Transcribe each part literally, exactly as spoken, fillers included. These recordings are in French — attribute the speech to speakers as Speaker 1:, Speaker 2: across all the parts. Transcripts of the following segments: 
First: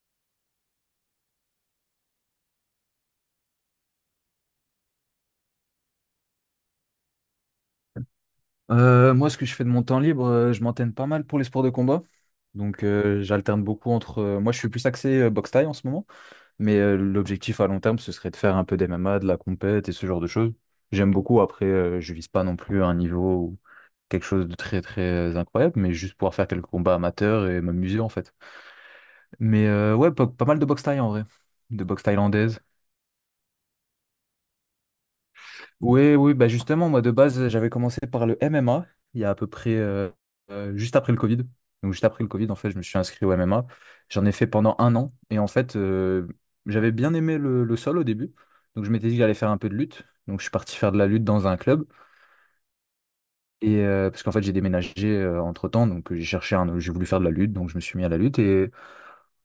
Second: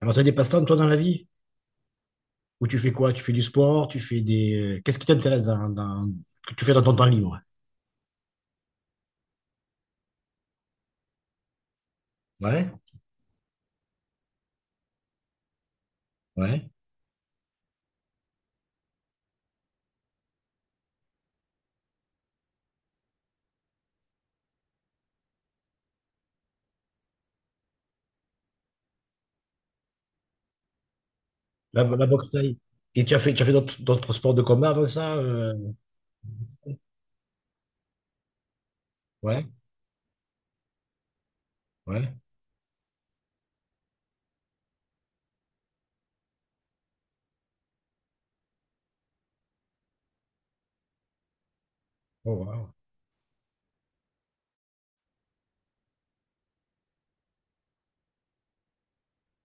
Speaker 1: Alors, tu as des passe-temps, toi, dans la vie? Ou tu fais quoi? Tu fais du sport? Tu fais des... euh, qu'est-ce qui t'intéresse dans, dans- que tu fais dans ton temps libre?
Speaker 2: Euh, moi, ce que je fais de mon temps libre, euh, je m'entraîne pas mal pour les sports de combat.
Speaker 1: Ouais,
Speaker 2: Donc, euh, j'alterne beaucoup entre... euh, moi, je suis plus axé euh, boxe thaï en ce moment,
Speaker 1: ouais.
Speaker 2: mais euh, l'objectif à long terme, ce serait de faire un peu d'M M A, de la compète et ce genre de choses. J'aime beaucoup. Après, euh, je vise pas non plus un niveau ou quelque chose de très très euh, incroyable, mais juste pouvoir faire quelques combats amateurs et m'amuser en fait. Mais euh, ouais, pas, pas mal de boxe thaï en vrai,
Speaker 1: La,
Speaker 2: de boxe
Speaker 1: la boxe thaï.
Speaker 2: thaïlandaise.
Speaker 1: Et tu as fait, tu as fait d'autres d'autres sports de combat avant ça? euh,
Speaker 2: Oui, oui, bah justement, moi de base, j'avais commencé par le M M A il y a à peu
Speaker 1: Ouais,
Speaker 2: près euh, euh, juste après le Covid. Donc juste
Speaker 1: ouais.
Speaker 2: après le Covid, en fait, je me suis inscrit au M M A. J'en ai fait pendant un an. Et en fait, euh, j'avais bien aimé le, le sol au début. Donc je m'étais dit que j'allais faire un peu de lutte. Donc je suis parti faire de la lutte dans un club.
Speaker 1: Oh, wow.
Speaker 2: Et euh, parce qu'en fait, j'ai déménagé euh, entre-temps. Donc euh, j'ai cherché un, j'ai voulu faire de la lutte. Donc je me suis mis à la lutte. Et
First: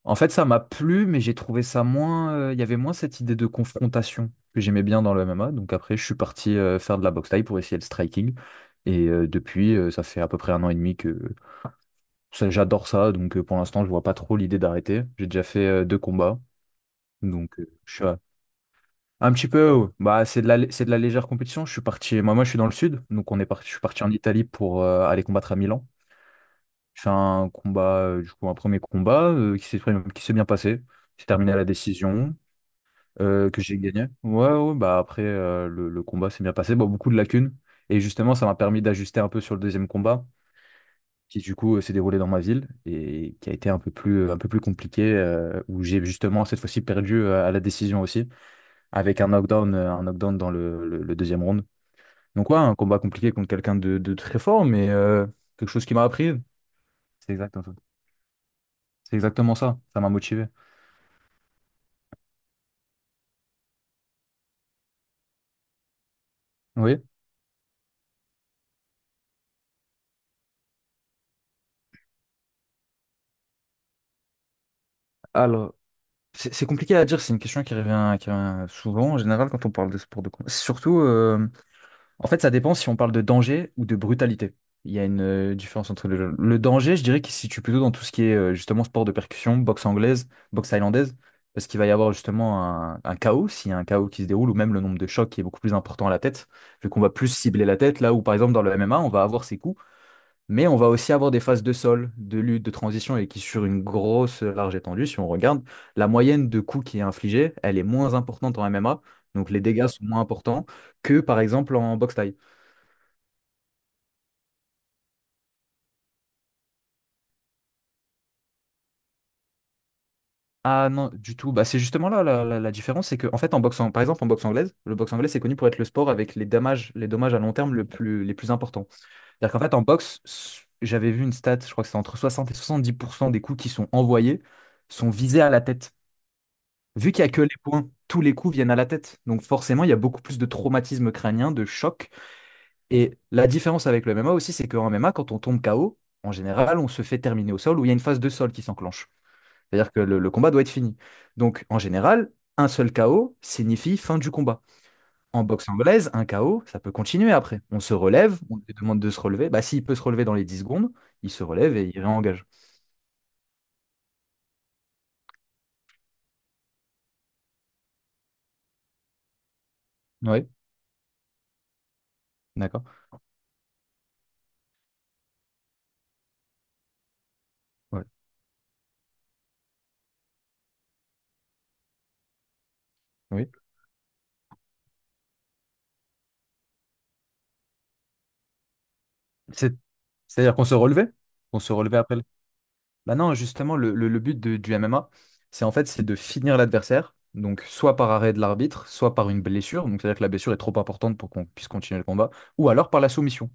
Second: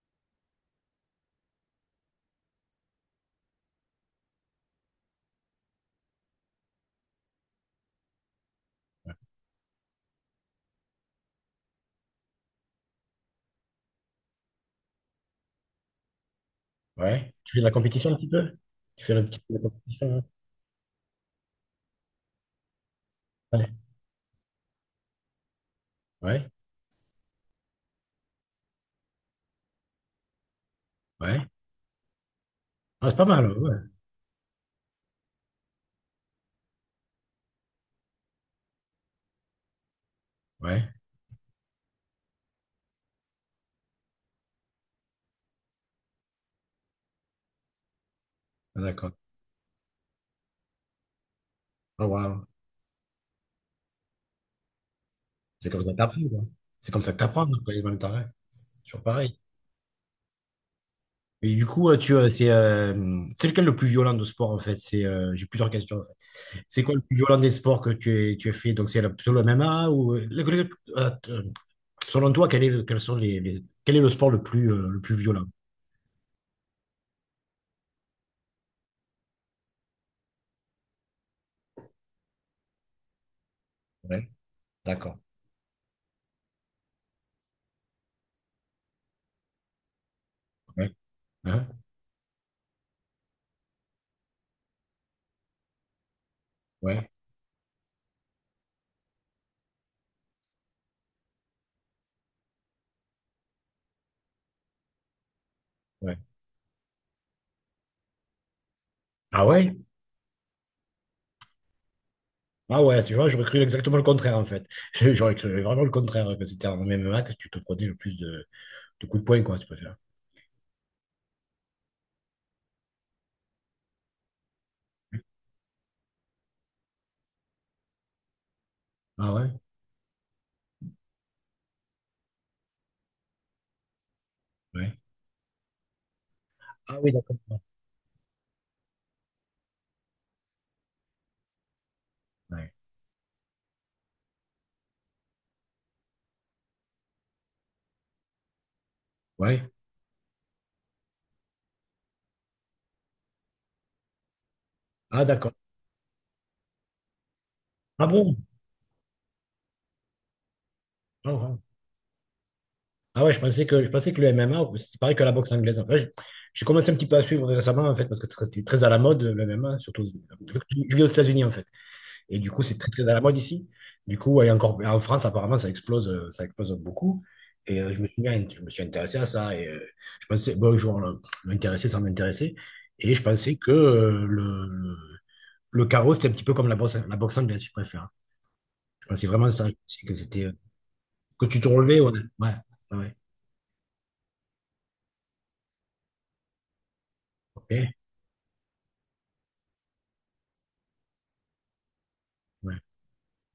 Speaker 2: en fait, ça m'a plu, mais j'ai trouvé ça moins... euh, Il y avait moins cette idée de confrontation que j'aimais bien dans le M M A. Donc après, je suis parti euh, faire de la boxe thaï pour essayer le striking. Et euh, depuis, euh, ça fait à peu près un an et demi que ça- j'adore ça. Donc euh, pour l'instant, je vois pas trop l'idée d'arrêter. J'ai déjà fait euh, deux combats.
Speaker 1: Ouais. Tu
Speaker 2: Donc
Speaker 1: fais de
Speaker 2: euh,
Speaker 1: la
Speaker 2: je suis
Speaker 1: compétition un
Speaker 2: à-
Speaker 1: petit peu? Tu fais un
Speaker 2: un
Speaker 1: petit
Speaker 2: petit
Speaker 1: peu de
Speaker 2: peu. euh,
Speaker 1: compétition?
Speaker 2: Bah, c'est de la, lé- c'est de la légère compétition. Je suis parti. Moi, moi, je suis dans le sud. Donc on est
Speaker 1: Hein. Ouais,
Speaker 2: parti, je suis parti en Italie pour euh, aller combattre à Milan.
Speaker 1: ouais,
Speaker 2: J'ai fait un combat, euh, du coup, un premier combat euh, qui s'est qui s'est bien passé. J'ai
Speaker 1: ouais.
Speaker 2: terminé à la décision,
Speaker 1: Ah, c'est pas
Speaker 2: euh,
Speaker 1: mal,
Speaker 2: que
Speaker 1: ouais.
Speaker 2: j'ai gagné. Ouais, ouais, bah après, euh, le, le combat s'est bien passé. Bon, beaucoup de lacunes. Et justement, ça m'a permis d'ajuster un peu sur le deuxième combat,
Speaker 1: Ouais,
Speaker 2: qui du coup euh, s'est déroulé dans ma ville et qui a été un peu plus, euh, un peu plus compliqué, euh, où j'ai justement cette fois-ci perdu euh, à la décision aussi,
Speaker 1: ah, d'accord.
Speaker 2: avec un knockdown, euh, un knockdown dans le, le- le deuxième round.
Speaker 1: Oh, wow.
Speaker 2: Donc ouais, un combat compliqué contre quelqu'un de, de très fort, mais euh, quelque
Speaker 1: C'est comme
Speaker 2: chose
Speaker 1: ça
Speaker 2: qui
Speaker 1: que
Speaker 2: m'a
Speaker 1: t'apprends,
Speaker 2: appris.
Speaker 1: quoi. C'est comme ça que
Speaker 2: C'est
Speaker 1: t'apprends,
Speaker 2: exactement ça.
Speaker 1: quoi, en même temps, ouais. Toujours
Speaker 2: C'est
Speaker 1: pareil.
Speaker 2: exactement ça. Ça m'a motivé.
Speaker 1: Et du coup, euh, tu, euh, c'est euh, c'est lequel le plus violent de sport en fait? C'est, euh, j'ai plusieurs questions en fait. C'est quoi le
Speaker 2: Oui.
Speaker 1: plus violent des sports que tu as, tu as fait? Donc c'est la- plutôt le M M A ou euh, le- le- euh, euh, selon toi, quel est le, quels sont les, les- quel est le sport le plus euh, le plus violent?
Speaker 2: alors C'est c'est compliqué à dire, c'est une question qui revient, qui revient souvent en général quand on parle de sport de combat. Surtout, euh, en fait, ça dépend si on parle de danger ou de
Speaker 1: Ouais,
Speaker 2: brutalité. Il y a
Speaker 1: d'accord.
Speaker 2: une euh, différence entre les deux. Le danger, je dirais qu'il se situe plutôt dans tout ce qui est euh, justement sport de percussion, boxe anglaise, boxe
Speaker 1: Ouais.
Speaker 2: thaïlandaise,
Speaker 1: Hein.
Speaker 2: parce qu'il va y avoir justement un, un chaos, s'il y a un chaos qui se déroule, ou même le nombre de chocs qui est beaucoup plus important à la tête, vu qu'on va
Speaker 1: Ouais.
Speaker 2: plus cibler la tête, là où par exemple dans le M M A, on va avoir ces coups. Mais on va aussi avoir des phases de sol, de lutte, de transition et qui, sur une grosse large étendue, si on regarde, la
Speaker 1: Ouais.
Speaker 2: moyenne de coups qui est infligée, elle est moins importante en M M A.
Speaker 1: Ah
Speaker 2: Donc les
Speaker 1: ouais?
Speaker 2: dégâts sont moins importants que, par exemple, en boxe thaï.
Speaker 1: Ah ouais, c'est vrai, j'aurais cru exactement le contraire en fait. J'aurais cru vraiment le contraire, que c'était en M M A que tu te prenais le plus de, de coups de poing, quoi, tu préfères.
Speaker 2: Ah non, du tout. Bah, c'est justement là la, la- la différence, c'est que, en fait, en boxe, en- par exemple, en boxe anglaise, le boxe anglaise, c'est connu pour être le sport avec les dommages, les dommages à long terme le plus, les plus importants.
Speaker 1: Ah ouais?
Speaker 2: C'est-à-dire qu'en fait, en boxe, s- j'avais vu une stat, je crois que c'est entre soixante et soixante-dix pour cent des coups qui sont envoyés
Speaker 1: Ouais.
Speaker 2: sont visés à la tête.
Speaker 1: Ah oui,
Speaker 2: Vu qu'il n'y a
Speaker 1: d'accord.
Speaker 2: que les points, tous les coups viennent à la tête. Donc forcément, il y a beaucoup plus de traumatisme crânien, de choc.
Speaker 1: Ouais.
Speaker 2: Et la différence avec le M M A aussi, c'est qu'en M M A, quand on tombe K O, en général, on se fait terminer au sol ou il y a une phase de sol qui s'enclenche.
Speaker 1: Ouais.
Speaker 2: C'est-à-dire que le, le combat doit être fini. Donc en général, un seul K O signifie fin du combat.
Speaker 1: Ah,
Speaker 2: En
Speaker 1: d'accord.
Speaker 2: boxe anglaise, un K O, ça peut continuer après. On se
Speaker 1: Ah bon?
Speaker 2: relève, on lui demande de se relever. Bah, s'il peut se relever dans les dix secondes, il
Speaker 1: Ah,
Speaker 2: se
Speaker 1: ouais.
Speaker 2: relève et il réengage.
Speaker 1: Ah ouais, je pensais que, je pensais que le M M A, c'est pareil que la boxe anglaise. En fait, j'ai j'ai commencé un petit peu à suivre récemment, en fait, parce que c'était très à la mode, le M M A, surtout.
Speaker 2: Oui,
Speaker 1: Je vis aux États-Unis, en fait. Et du coup, c'est
Speaker 2: d'accord.
Speaker 1: très, très à la mode ici. Du coup, et encore, en France, apparemment, ça explose, euh, ça explose beaucoup. Et euh, je
Speaker 2: Ouais.
Speaker 1: me suis, mis à- je me suis intéressé à ça. Et euh, je pensais, bon, genre, euh, m'intéresser sans m'intéresser. Et je
Speaker 2: Oui.
Speaker 1: pensais que euh, le, le, le chaos, c'était un petit peu comme la boxe, la boxe anglaise, si je préfère. Je pensais vraiment ça. Je
Speaker 2: C'est-
Speaker 1: pensais que c'était, euh,
Speaker 2: C'est-à-dire qu'on se relevait?
Speaker 1: que
Speaker 2: On
Speaker 1: tu te
Speaker 2: se relevait
Speaker 1: relevais, ouais.
Speaker 2: après le...
Speaker 1: Ouais,
Speaker 2: Bah
Speaker 1: ouais,
Speaker 2: non, justement, le, le- le but de- du M M A, c'est en fait, c'est de finir l'adversaire, donc
Speaker 1: ok.
Speaker 2: soit par arrêt de l'arbitre, soit par une blessure, donc c'est-à-dire que la blessure est trop importante pour qu'on puisse continuer le combat, ou
Speaker 1: Ouais.
Speaker 2: alors par la soumission.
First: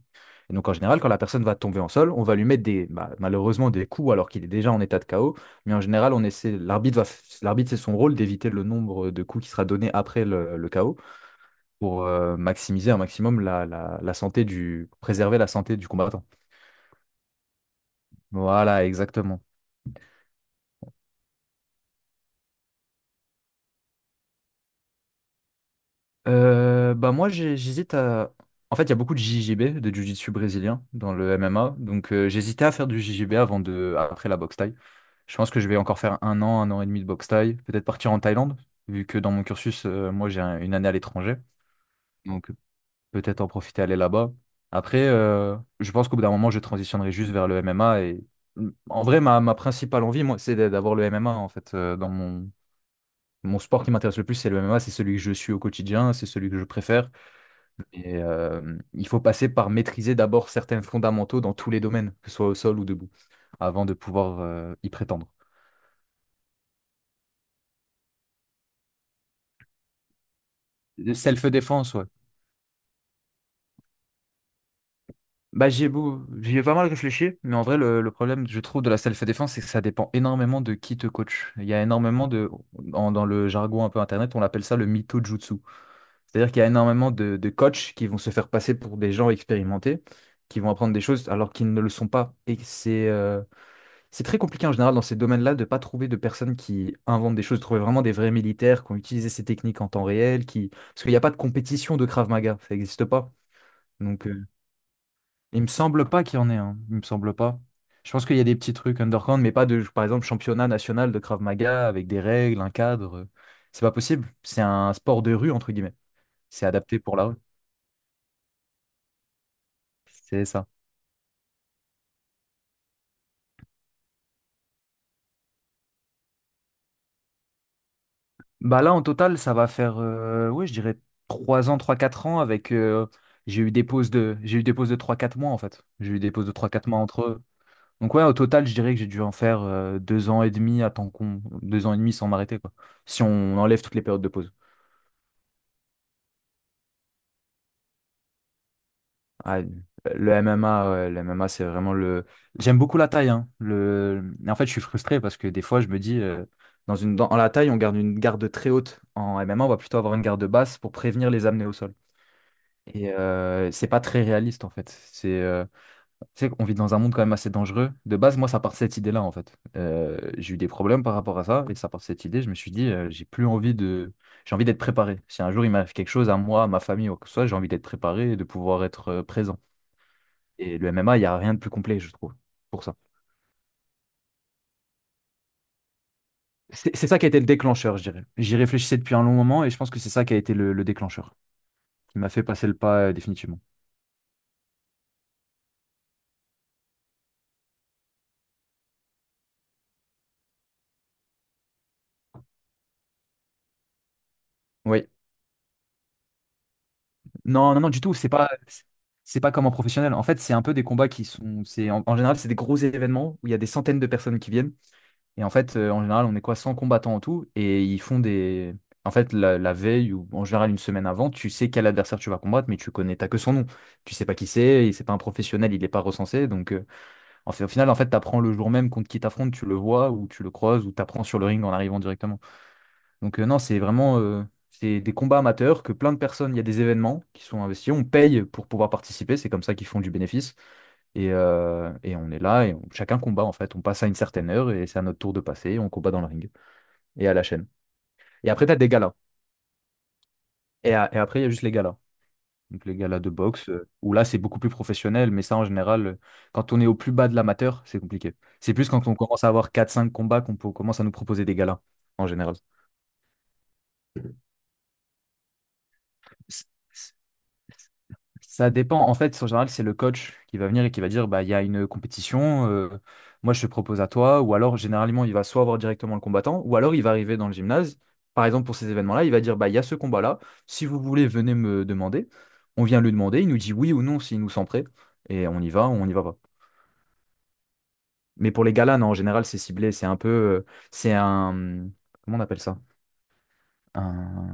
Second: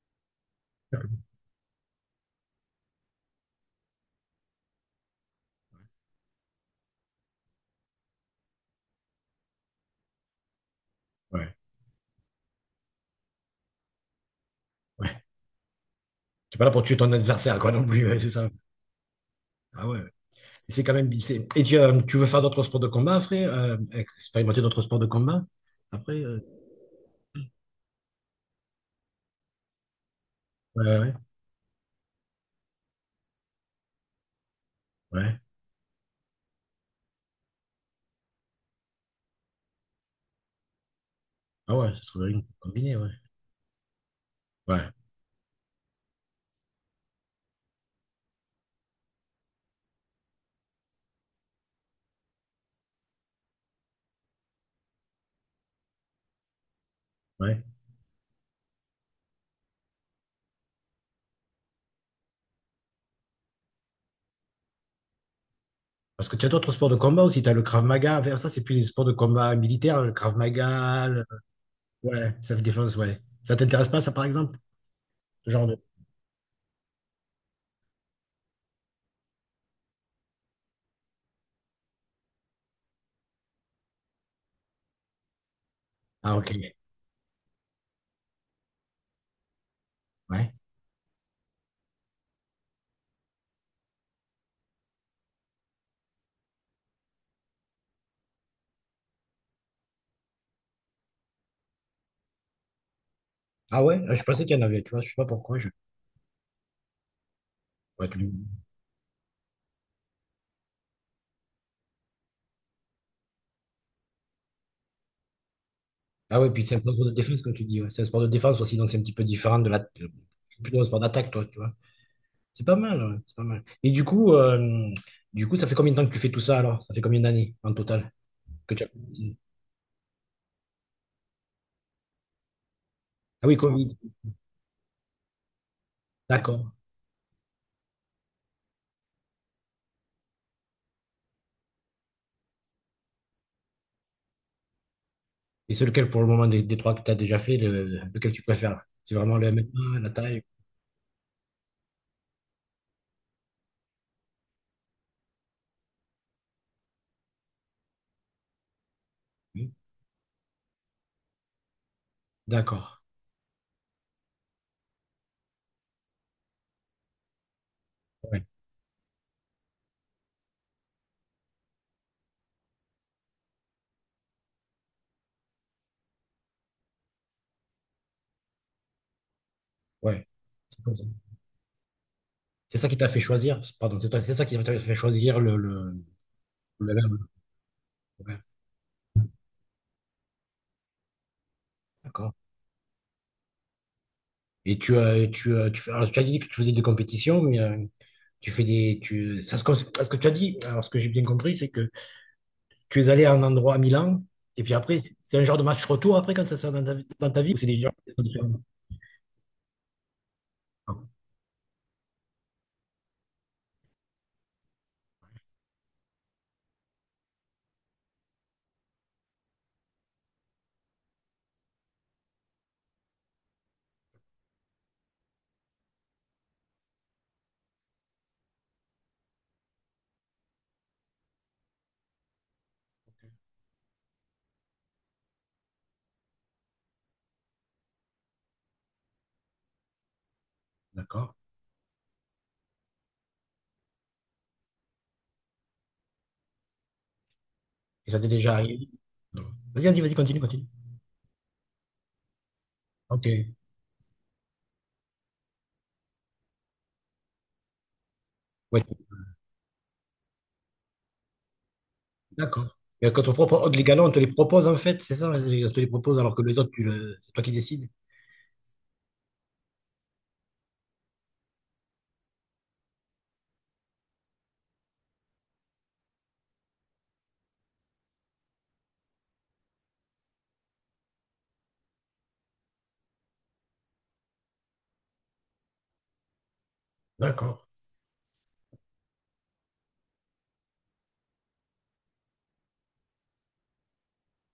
Speaker 2: Et donc en général, quand la personne va tomber en sol, on va lui mettre des, bah, malheureusement, des coups alors qu'il est déjà en état de K O, mais en général, on essaie, l'arbitre va, f- l'arbitre, c'est son rôle d'éviter le nombre de coups qui sera donné après le, le K O
Speaker 1: Ouais.
Speaker 2: pour euh, maximiser un maximum la, la la santé du,
Speaker 1: Ouais.
Speaker 2: préserver la santé du combattant.
Speaker 1: T'es pas là pour tuer ton adversaire, quoi, non plus, ouais, c'est ça.
Speaker 2: Voilà, exactement.
Speaker 1: Ah ouais, ouais. Et c'est quand même. c'est- Et tu, euh, tu veux faire d'autres sports de combat après? Euh, expérimenter d'autres sports de combat après? Euh,
Speaker 2: Euh, bah moi j'ai- j'hésite à... En fait, il y a beaucoup de J J B, de Jiu-Jitsu brésilien
Speaker 1: ouais, ouais,
Speaker 2: dans le M M A, donc euh, j'hésitais à faire du J J B avant de... après la boxe thaï. Je
Speaker 1: ouais.
Speaker 2: pense que je vais encore faire un an, un an et demi de boxe thaï, peut-être partir en Thaïlande, vu que dans mon cursus euh, moi j'ai un- une année à l'étranger,
Speaker 1: Ah ouais, ça serait bien
Speaker 2: donc
Speaker 1: combiné, ouais.
Speaker 2: peut-être en profiter aller là-bas.
Speaker 1: Ouais,
Speaker 2: Après euh, je pense qu'au bout d'un moment je transitionnerai juste vers le M M A et mm, en vrai ma, ma principale envie moi c'est d'avoir le M M A en fait euh, dans mon... Mon sport qui m'intéresse le plus, c'est le M M A, c'est celui que je suis au quotidien, c'est celui que je préfère.
Speaker 1: ouais.
Speaker 2: Et, euh, il faut passer par maîtriser d'abord certains fondamentaux dans tous les domaines, que ce soit au sol ou debout, avant de pouvoir euh, y prétendre.
Speaker 1: Parce que tu as d'autres sports de combat aussi. Tu as le Krav Maga, enfin, ça, c'est plus des sports de combat militaire. Le Krav Maga, le-
Speaker 2: Self-défense, ouais.
Speaker 1: ouais, self défense, ouais. Ça t'intéresse pas, ça, par exemple? Ce genre
Speaker 2: Bah,
Speaker 1: de.
Speaker 2: j'y ai, beau- j'y ai pas mal réfléchi, mais en vrai, le, le problème, je trouve, de la self-défense, c'est que ça dépend énormément de qui te coach. Il y a énormément de... en- Dans le jargon un peu internet, on appelle ça le mytho-jutsu.
Speaker 1: Ah, ok.
Speaker 2: C'est-à-dire qu'il y a énormément de, de coachs qui vont se faire passer pour des gens expérimentés,
Speaker 1: Ouais.
Speaker 2: qui vont apprendre des choses alors qu'ils ne le sont pas. Et c'est... euh, C'est très compliqué en général dans ces domaines-là de ne pas trouver de personnes qui inventent des choses, de trouver vraiment des vrais militaires qui ont utilisé ces techniques en temps réel, qui... parce qu'il n'y a pas de compétition de Krav Maga, ça n'existe pas.
Speaker 1: Ah ouais, ah, je
Speaker 2: Donc
Speaker 1: pensais
Speaker 2: euh,
Speaker 1: qu'il y en avait, tu vois. Je sais pas pourquoi.
Speaker 2: il me
Speaker 1: Je...
Speaker 2: semble pas qu'il y en ait, hein. Il me semble pas.
Speaker 1: Ouais,
Speaker 2: Je pense
Speaker 1: tu...
Speaker 2: qu'il y a des petits trucs underground, mais pas de, par exemple, championnat national de Krav Maga avec des règles, un cadre. euh, C'est pas possible. C'est un sport de rue, entre guillemets.
Speaker 1: ah ouais, puis
Speaker 2: C'est
Speaker 1: c'est un sport
Speaker 2: adapté
Speaker 1: de
Speaker 2: pour la rue.
Speaker 1: défense, comme tu dis, ouais. C'est un sport de défense aussi, donc c'est un petit peu différent de la... de-
Speaker 2: C'est ça.
Speaker 1: plutôt un sport d'attaque, toi, tu vois. C'est pas mal, ouais, c'est pas mal. Et du coup, euh, du coup, ça fait combien de temps que tu fais tout ça alors? Ça fait combien d'années en total que
Speaker 2: Bah
Speaker 1: tu as
Speaker 2: là, en
Speaker 1: commencé.
Speaker 2: total, ça va faire, euh, ouais, je dirais trois ans, trois quatre ans avec. euh,
Speaker 1: Ah oui,
Speaker 2: j'ai eu des
Speaker 1: Covid,
Speaker 2: pauses de, j'ai eu des pauses de trois quatre mois en fait. J'ai eu des pauses de trois
Speaker 1: d'accord.
Speaker 2: quatre mois entre eux. Donc ouais, au total, je dirais que j'ai dû en faire euh, deux ans et demi à temps con, deux ans et demi sans m'arrêter quoi. Si on enlève toutes les périodes de pause.
Speaker 1: Et c'est lequel pour le moment des, des trois que tu as déjà fait, le- lequel tu préfères? C'est vraiment le
Speaker 2: Ah,
Speaker 1: M M A, la
Speaker 2: le
Speaker 1: taille?
Speaker 2: M M A, ouais, le M M A, c'est vraiment le... J'aime beaucoup la taille, hein. Le... En fait, je suis frustré parce que des fois, je me dis... euh, Dans une, dans la taille, on garde une garde très haute. En M M A, on
Speaker 1: Oui.
Speaker 2: va plutôt avoir une garde basse pour prévenir les amener au sol.
Speaker 1: D'accord.
Speaker 2: Et euh, c'est pas très réaliste en fait. C'est, euh, tu sais, on vit dans un monde quand même assez dangereux. De base,
Speaker 1: Ouais,
Speaker 2: moi, ça part de cette idée-là en fait. Euh, j'ai eu des problèmes par rapport à ça et ça part de cette idée. Je me suis dit, euh, j'ai plus envie de, j'ai envie d'être préparé. Si un jour il m'arrive quelque chose à moi, à ma famille ou quoi que ce soit, j'ai envie d'être préparé et de pouvoir être euh, présent.
Speaker 1: ouais.
Speaker 2: Et
Speaker 1: C'est
Speaker 2: le
Speaker 1: comme ça.
Speaker 2: M M A, il y a rien de plus complet, je trouve,
Speaker 1: C'est
Speaker 2: pour
Speaker 1: ça
Speaker 2: ça.
Speaker 1: qui t'a fait choisir, pardon, c'est toi- c'est ça qui t'a fait choisir le, le, le
Speaker 2: C'est c'est ça qui a été le déclencheur, je dirais.
Speaker 1: M M A. Ouais,
Speaker 2: J'y réfléchissais depuis un long moment et je pense que c'est ça qui a été le, le déclencheur, qui m'a
Speaker 1: d'accord.
Speaker 2: fait passer le pas euh, définitivement.
Speaker 1: Et tu as, tu as, tu fais, alors, tu as dit que tu faisais des compétitions, mais euh, tu fais des, tu, ça se, cons- parce que tu as dit, alors ce que j'ai bien compris, c'est que tu es allé à un endroit à Milan, et puis après,
Speaker 2: Oui.
Speaker 1: c'est c'est un genre de match retour après quand ça sort dans ta, vie- dans ta vie, ou c'est
Speaker 2: Non,
Speaker 1: des
Speaker 2: non,
Speaker 1: gens
Speaker 2: non, du
Speaker 1: qui
Speaker 2: tout.
Speaker 1: sont
Speaker 2: C'est pas,
Speaker 1: différents.
Speaker 2: c'est pas comme en professionnel. En fait, c'est un peu des
Speaker 1: Ah,
Speaker 2: combats qui sont, c'est en, en général, c'est des gros événements où il y a des centaines de personnes qui viennent. Et en fait, euh, en général, on est quoi, cent combattants en tout. Et ils font des, en fait, la, la veille ou en général une semaine avant, tu sais quel adversaire tu vas combattre, mais tu connais, t'as que son nom. Tu sais pas qui c'est. Et c'est pas un professionnel, il est pas recensé. Donc, euh, en fait, au final, en fait, t'apprends le jour même contre qui t'affrontes, tu le vois ou tu le croises ou t'apprends sur le ring en arrivant directement. Donc euh, non, c'est vraiment euh, c'est des combats amateurs que plein de personnes, il y a des événements qui sont investis, on paye pour pouvoir participer, c'est comme ça qu'ils font du bénéfice. Et,
Speaker 1: d'accord.
Speaker 2: euh, et on est là et on- chacun combat en fait. On passe à une certaine heure et c'est à notre tour de passer, on combat dans le ring et à la chaîne.
Speaker 1: Et ça t'est
Speaker 2: Et
Speaker 1: déjà
Speaker 2: après, t'as
Speaker 1: arrivé?
Speaker 2: des galas.
Speaker 1: Non. Vas-y, vas-y, vas-y, continue, continue.
Speaker 2: Et, à- et après, il y a juste les galas. Donc les galas de
Speaker 1: Ok.
Speaker 2: boxe, euh, où là c'est beaucoup plus professionnel, mais ça en général, euh, quand on est au plus bas de l'amateur, c'est compliqué. C'est
Speaker 1: Ouais,
Speaker 2: plus quand on commence à avoir quatre cinq combats qu'on peut- commence à nous proposer des galas, en général.
Speaker 1: d'accord. Et quand on propose, les galons, on te les propose en fait, c'est ça? On te les propose alors que les autres, tu le- c'est toi qui décides.
Speaker 2: Ça dépend. En fait, en général, c'est le coach qui va venir et qui va dire, bah, il y a une compétition, euh, moi je te propose à toi. Ou alors, généralement, il va soit voir directement le combattant, ou alors il va arriver dans le gymnase. Par exemple, pour ces événements-là, il va dire, bah, il y a ce combat-là. Si vous voulez, venez me demander. On vient lui demander, il nous dit oui ou non s'il nous sent prêt. Et on y va ou on n'y va pas.
Speaker 1: D'accord.
Speaker 2: Mais pour les galas, non, en général, c'est ciblé. C'est un peu. euh, C'est un. Comment on appelle ça? Un,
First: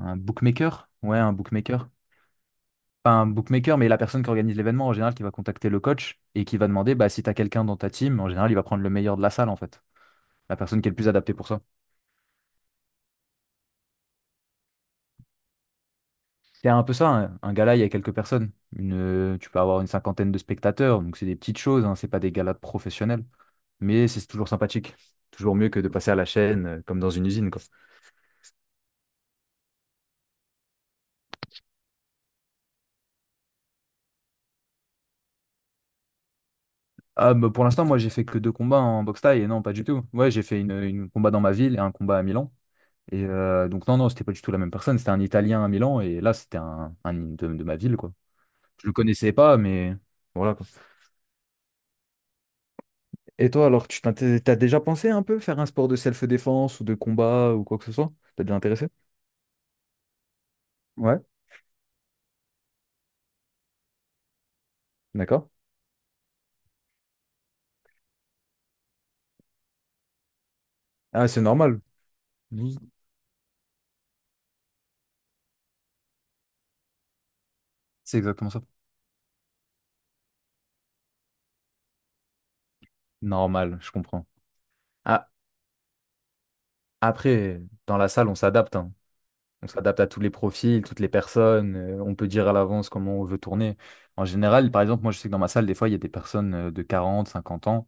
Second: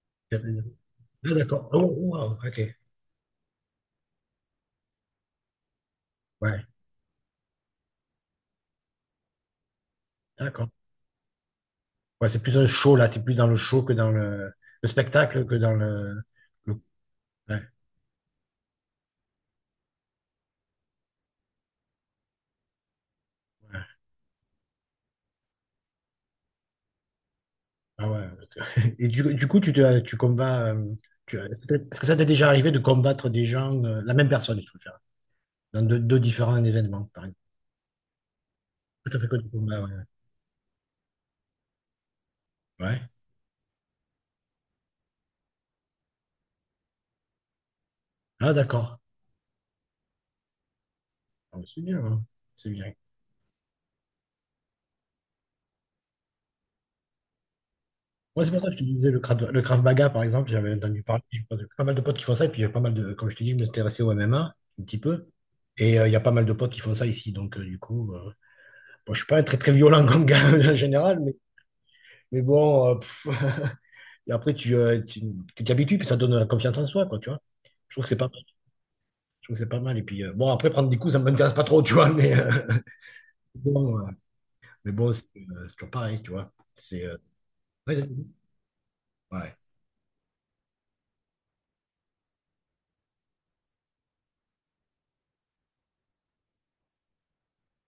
Speaker 2: un bookmaker? Ouais, un
Speaker 1: Ah, d'accord. Oh,
Speaker 2: bookmaker.
Speaker 1: wow, ok.
Speaker 2: Pas un bookmaker, mais la personne qui organise l'événement en général qui va contacter le coach et qui
Speaker 1: Ouais,
Speaker 2: va demander bah, si tu as quelqu'un dans ta team, en général, il va prendre le meilleur de la salle en fait. La
Speaker 1: d'accord.
Speaker 2: personne qui est le plus adaptée pour ça.
Speaker 1: Ouais, c'est plus un show, là. C'est plus dans le show que dans le, le spectacle, que dans le...
Speaker 2: C'est
Speaker 1: le-
Speaker 2: un peu ça, hein. Un
Speaker 1: ouais,
Speaker 2: gala, il y a quelques personnes. Une, euh, tu peux avoir une cinquantaine de spectateurs, donc c'est des petites choses, hein, c'est pas des galas de professionnels.
Speaker 1: ouais.
Speaker 2: Mais c'est toujours sympathique. Toujours mieux que de passer à la chaîne euh, comme dans une usine, quoi.
Speaker 1: Ah ouais. Et du, du coup, tu, te- tu combats... euh, tu- Est-ce que est-ce que ça t'est déjà arrivé de combattre des gens, euh, la même personne, je préfère, dans deux, deux différents événements, par
Speaker 2: Ah,
Speaker 1: exemple?
Speaker 2: bah, pour l'instant, moi, j'ai fait que deux combats en
Speaker 1: Tout à
Speaker 2: boxe
Speaker 1: fait que
Speaker 2: thaï, et
Speaker 1: du
Speaker 2: non, pas
Speaker 1: combat,
Speaker 2: du
Speaker 1: ouais.
Speaker 2: tout. Ouais, j'ai fait une, une combat dans ma ville et un combat à Milan.
Speaker 1: Ouais.
Speaker 2: Et euh, donc, non, non, c'était pas du tout la même personne. C'était un Italien à Milan et là, c'était un, un de, de ma ville, quoi.
Speaker 1: Ah,
Speaker 2: Je le
Speaker 1: d'accord.
Speaker 2: connaissais pas, mais voilà, quoi.
Speaker 1: Ah, c'est bien, hein. C'est bien.
Speaker 2: Et toi, alors, tu t'in- t'es- t'as déjà pensé un peu faire un sport de self-défense ou de combat ou quoi que ce soit? T'as
Speaker 1: Ouais, c'est
Speaker 2: déjà
Speaker 1: pour ça que je te
Speaker 2: intéressé?
Speaker 1: disais le Krav, le Krav, Maga, par exemple, j'avais entendu
Speaker 2: Ouais,
Speaker 1: parler, j'ai pas j'ai pas mal de potes qui font ça, et puis j'ai pas mal de, comme je te dis, je m'intéressais au M M A un petit peu,
Speaker 2: d'accord.
Speaker 1: et euh, il y a pas mal de potes qui font ça ici, donc euh, du coup, euh, bon, je suis pas un très très violent comme gars en général,
Speaker 2: Ah,
Speaker 1: mais,
Speaker 2: c'est normal.
Speaker 1: mais
Speaker 2: Oui,
Speaker 1: bon, euh, pff, et après tu euh, tu tu t'y habitues, puis ça donne la confiance en soi, quoi, tu vois. Je trouve que c'est
Speaker 2: c'est
Speaker 1: pas, je
Speaker 2: exactement ça.
Speaker 1: trouve que c'est pas mal, et puis euh, bon, après prendre des coups, ça m'intéresse pas trop, tu vois, mais euh,
Speaker 2: Normal, je
Speaker 1: bon, euh,
Speaker 2: comprends.
Speaker 1: mais bon, c'est
Speaker 2: Ah,
Speaker 1: euh, c'est toujours pareil, tu vois. C'est, euh,
Speaker 2: après,
Speaker 1: ouais,
Speaker 2: dans la salle, on s'adapte, hein.
Speaker 1: ouais,
Speaker 2: On s'adapte à tous les profils, toutes les personnes. euh, on peut dire à l'avance comment on veut tourner. En général, par exemple, moi, je sais que dans ma salle, des fois, il y a des personnes euh, de quarante, cinquante ans,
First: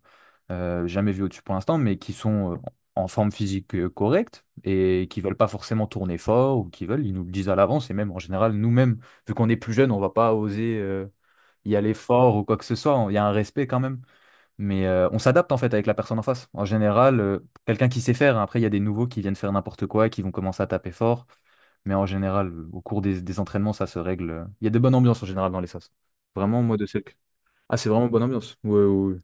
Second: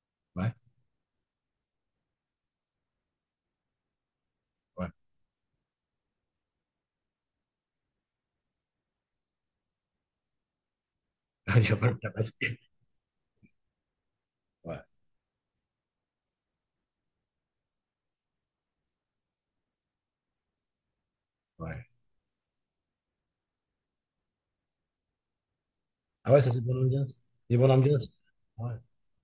Speaker 2: euh, jamais vues au-dessus pour l'instant, mais qui sont euh, en forme physique euh, correcte
Speaker 1: ouais,
Speaker 2: et qui veulent pas forcément tourner fort ou qui veulent, ils nous le disent à l'avance. Et même, en général, nous-mêmes, vu qu'on est plus jeunes, on va pas oser euh,
Speaker 1: ouais, tu
Speaker 2: y
Speaker 1: vas pas
Speaker 2: aller
Speaker 1: le tabasser,
Speaker 2: fort ou quoi que ce soit. Il y a un respect quand même.
Speaker 1: ouais,
Speaker 2: Mais euh, on s'adapte en fait avec la personne en face. En général, euh, quelqu'un qui sait faire, hein, après il y a des nouveaux qui viennent faire n'importe quoi, qui vont commencer à taper fort.
Speaker 1: ouais.
Speaker 2: Mais en général, euh, au cours des, des entraînements, ça se règle. euh. Il y a de bonnes ambiances en général dans les S A S.
Speaker 1: Ah ouais, ça c'est
Speaker 2: Vraiment,
Speaker 1: bonne
Speaker 2: moi, de cirque.
Speaker 1: ambiance. Il y a bonne
Speaker 2: Ah, c'est vraiment
Speaker 1: ambiance.
Speaker 2: bonne ambiance.
Speaker 1: Ah
Speaker 2: Ouais,
Speaker 1: ouais,
Speaker 2: ouais, ouais.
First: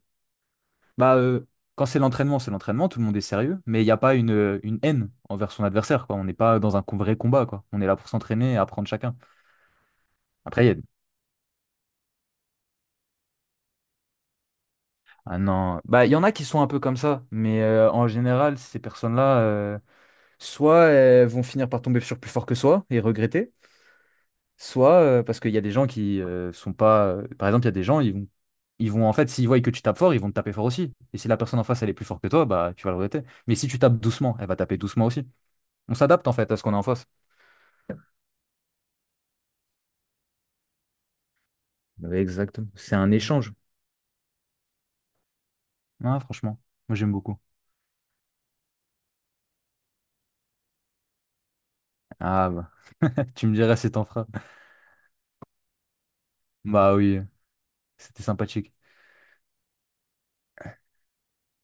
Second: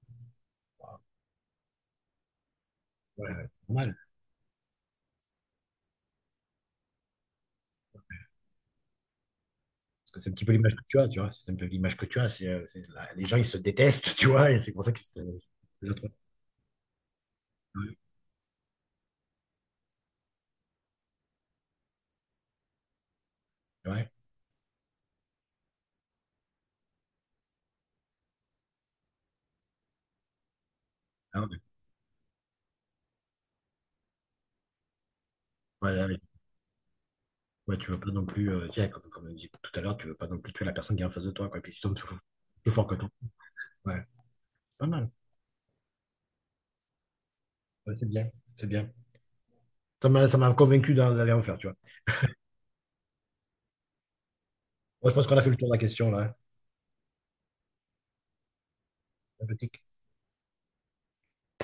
Speaker 1: ah,
Speaker 2: Bah, euh, quand c'est l'entraînement, c'est l'entraînement, tout le monde est
Speaker 1: ouais, ouais,
Speaker 2: sérieux, mais il n'y
Speaker 1: normal.
Speaker 2: a pas une, euh, une haine envers son adversaire, quoi. On n'est pas dans un co- vrai combat, quoi. On est là pour s'entraîner et apprendre chacun.
Speaker 1: Parce que c'est un petit peu
Speaker 2: Après, il y
Speaker 1: l'image
Speaker 2: a...
Speaker 1: que tu as, tu vois. C'est un peu l'image que tu as. C'est, euh, c'est la- les gens, ils se détestent, tu vois, et c'est pour ça que c'est-
Speaker 2: Ah non.
Speaker 1: les
Speaker 2: Bah,
Speaker 1: autres-
Speaker 2: il y en a qui sont un peu comme ça, mais euh,
Speaker 1: ouais,
Speaker 2: en général, ces personnes-là. euh, Soit elles vont finir par tomber sur plus fort que soi et regretter,
Speaker 1: ouais,
Speaker 2: soit euh, parce qu'il y a des gens qui euh, sont pas. euh, par exemple, il y a des gens, ils vont, ils vont en fait, s'ils voient que tu tapes fort, ils vont te taper fort aussi. Et si la
Speaker 1: ah ouais,
Speaker 2: personne en face, elle est plus forte que toi, bah tu vas le regretter. Mais si tu tapes doucement, elle va taper doucement aussi.
Speaker 1: ouais,
Speaker 2: On
Speaker 1: ouais.
Speaker 2: s'adapte en fait à ce qu'on a en face.
Speaker 1: Ouais, tu veux pas non plus, euh, tiens, comme, comme on dit tout à l'heure, tu veux pas non plus tuer la personne qui est en face de toi, quoi. Et puis tu tombes plus,
Speaker 2: Ouais, exactement.
Speaker 1: plus fort que
Speaker 2: C'est
Speaker 1: toi.
Speaker 2: un échange.
Speaker 1: Ouais, c'est pas mal.
Speaker 2: Ah, franchement, moi j'aime beaucoup.
Speaker 1: Ouais, c'est bien, c'est bien. Ça m'a, ça m'a convaincu d'en- d'aller en faire, tu vois.
Speaker 2: Ah bah, tu me diras si t'en feras.
Speaker 1: Moi, je pense qu'on a fait le tour de la question, là, hein.
Speaker 2: Bah oui, c'était sympathique.
Speaker 1: Sympathique.